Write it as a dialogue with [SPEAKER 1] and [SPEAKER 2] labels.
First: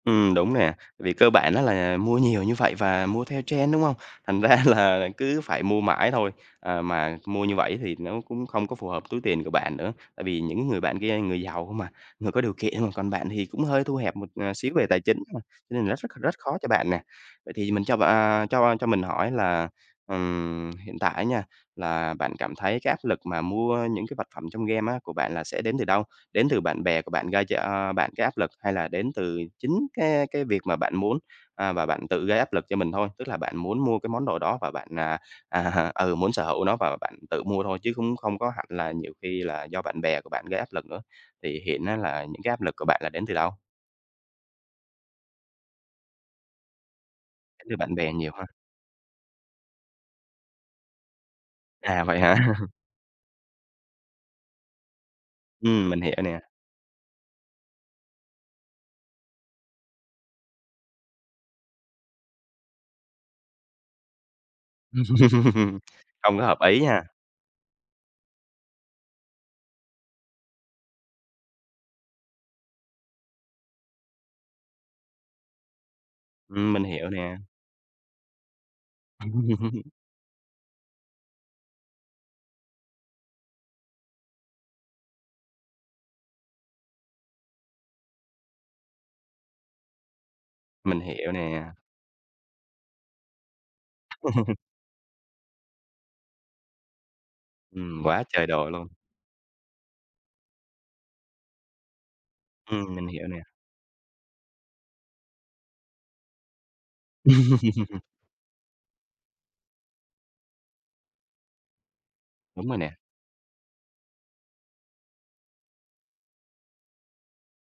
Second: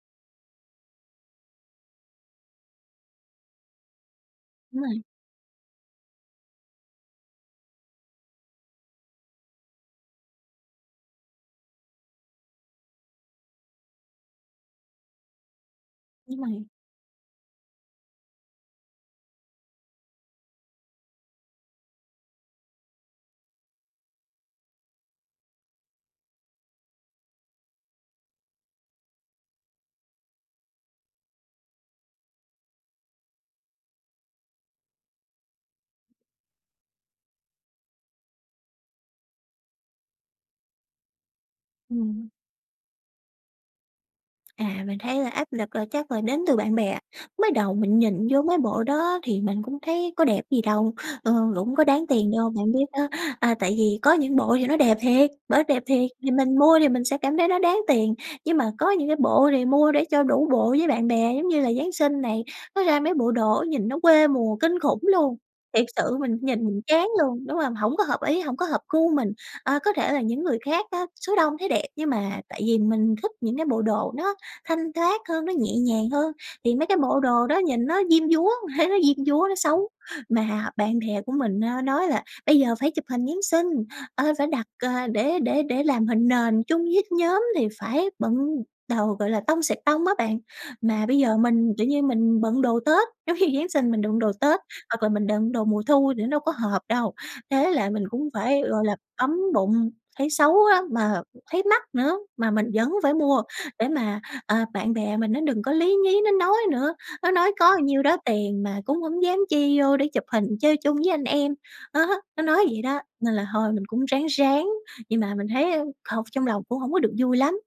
[SPEAKER 1] Ừm, đúng nè, vì cơ bản á là mua nhiều như vậy và mua theo trend, đúng không? Thành ra
[SPEAKER 2] Đúng rồi.
[SPEAKER 1] là cứ phải mua mãi thôi. À, mà mua như vậy thì nó cũng không có phù hợp túi tiền của bạn nữa, tại vì những người bạn kia người giàu không à, người có điều kiện, còn bạn thì cũng hơi thu hẹp một, ờ, xíu về tài chính, nên là nó rất rất
[SPEAKER 2] Đúng
[SPEAKER 1] khó
[SPEAKER 2] rồi.
[SPEAKER 1] cho bạn nè. Vậy thì mình cho b à, cho cho mình hỏi là, ừm, hiện tại á nha, là bạn cảm thấy cái áp lực mà mua những cái vật phẩm trong game á của bạn là sẽ đến từ đâu, đến từ bạn bè của bạn gây cho bạn cái áp lực hay là đến từ chính cái cái việc mà bạn muốn, à, và bạn tự gây áp lực cho mình thôi? Tức là bạn muốn mua cái món đồ đó và bạn, à, à, ừ, muốn sở hữu nó và bạn tự mua thôi chứ cũng không có hẳn là nhiều khi là do bạn bè của bạn gây áp lực nữa? Thì hiện á là
[SPEAKER 2] Ừm.
[SPEAKER 1] những cái áp lực của bạn là đến từ đâu?
[SPEAKER 2] À, mình thấy là áp lực là chắc là đến từ bạn bè. Mới
[SPEAKER 1] Đến
[SPEAKER 2] đầu
[SPEAKER 1] từ bạn
[SPEAKER 2] mình
[SPEAKER 1] bè
[SPEAKER 2] nhìn
[SPEAKER 1] nhiều
[SPEAKER 2] vô
[SPEAKER 1] ha.
[SPEAKER 2] mấy bộ đó thì mình cũng thấy có đẹp gì đâu, ờ, cũng có
[SPEAKER 1] À,
[SPEAKER 2] đáng
[SPEAKER 1] vậy
[SPEAKER 2] tiền
[SPEAKER 1] hả?
[SPEAKER 2] đâu. Bạn biết đó, à, tại vì có những bộ thì nó đẹp thiệt, bởi đẹp
[SPEAKER 1] Ừm, mình
[SPEAKER 2] thiệt,
[SPEAKER 1] hiểu
[SPEAKER 2] thì
[SPEAKER 1] nè.
[SPEAKER 2] mình mua thì mình sẽ cảm thấy nó đáng tiền, nhưng mà có những cái bộ thì mua để cho đủ bộ với bạn bè, giống như là Giáng sinh này, nó ra mấy bộ đồ nhìn nó quê mùa kinh khủng luôn! Thiệt sự
[SPEAKER 1] Không
[SPEAKER 2] mình
[SPEAKER 1] có hợp
[SPEAKER 2] nhìn mình
[SPEAKER 1] ý ha.
[SPEAKER 2] chán luôn, đúng hông? Hổng có hợp ý, hổng có hợp gu mình. Ờ, có thể là những người khác á, số đông thấy đẹp, nhưng mà tại vì mình thích những cái bộ đồ nó thanh thoát hơn, nó nhẹ nhàng hơn
[SPEAKER 1] Ừm,
[SPEAKER 2] thì
[SPEAKER 1] mình
[SPEAKER 2] mấy cái
[SPEAKER 1] hiểu
[SPEAKER 2] bộ
[SPEAKER 1] nè.
[SPEAKER 2] đồ đó nhìn nó diêm dúa, thấy nó diêm dúa, nó xấu. Mà bạn bè của mình á nói là bây giờ phải chụp hình Giáng sinh, ờ, phải đặt, ờ, để để để làm hình nền chung với nhóm thì phải bận đồ gọi là "tông xẹt tông" á bạn.
[SPEAKER 1] Mình
[SPEAKER 2] Mà bây
[SPEAKER 1] hiểu
[SPEAKER 2] giờ
[SPEAKER 1] nè.
[SPEAKER 2] mình, kiểu như, mình bận đồ Tết giống như Giáng sinh mình đựng đồ Tết hoặc là mình đựng đồ mùa thu thì nó đâu có hợp đâu. Thế là
[SPEAKER 1] Ừm,
[SPEAKER 2] mình
[SPEAKER 1] quá
[SPEAKER 2] cũng
[SPEAKER 1] trời
[SPEAKER 2] phải,
[SPEAKER 1] đồ
[SPEAKER 2] gọi
[SPEAKER 1] luôn!
[SPEAKER 2] là, bấm bụng, thấy xấu á, mà thấy mắc nữa mà mình vẫn
[SPEAKER 1] Ừm, mình
[SPEAKER 2] phải
[SPEAKER 1] hiểu nè.
[SPEAKER 2] mua để mà, à, bạn bè mình nó đừng có lí nhí nó nói nữa. Nó nói có nhiêu đó tiền mà cũng hổng dám chi vô để chụp hình chơi chung với anh em. Đó, nó nói
[SPEAKER 1] Đúng rồi
[SPEAKER 2] vậy
[SPEAKER 1] nè.
[SPEAKER 2] đó, nên là thôi mình cũng ráng ráng, nhưng mà mình thấy, a, không trong lòng cũng hổng có được vui lắm.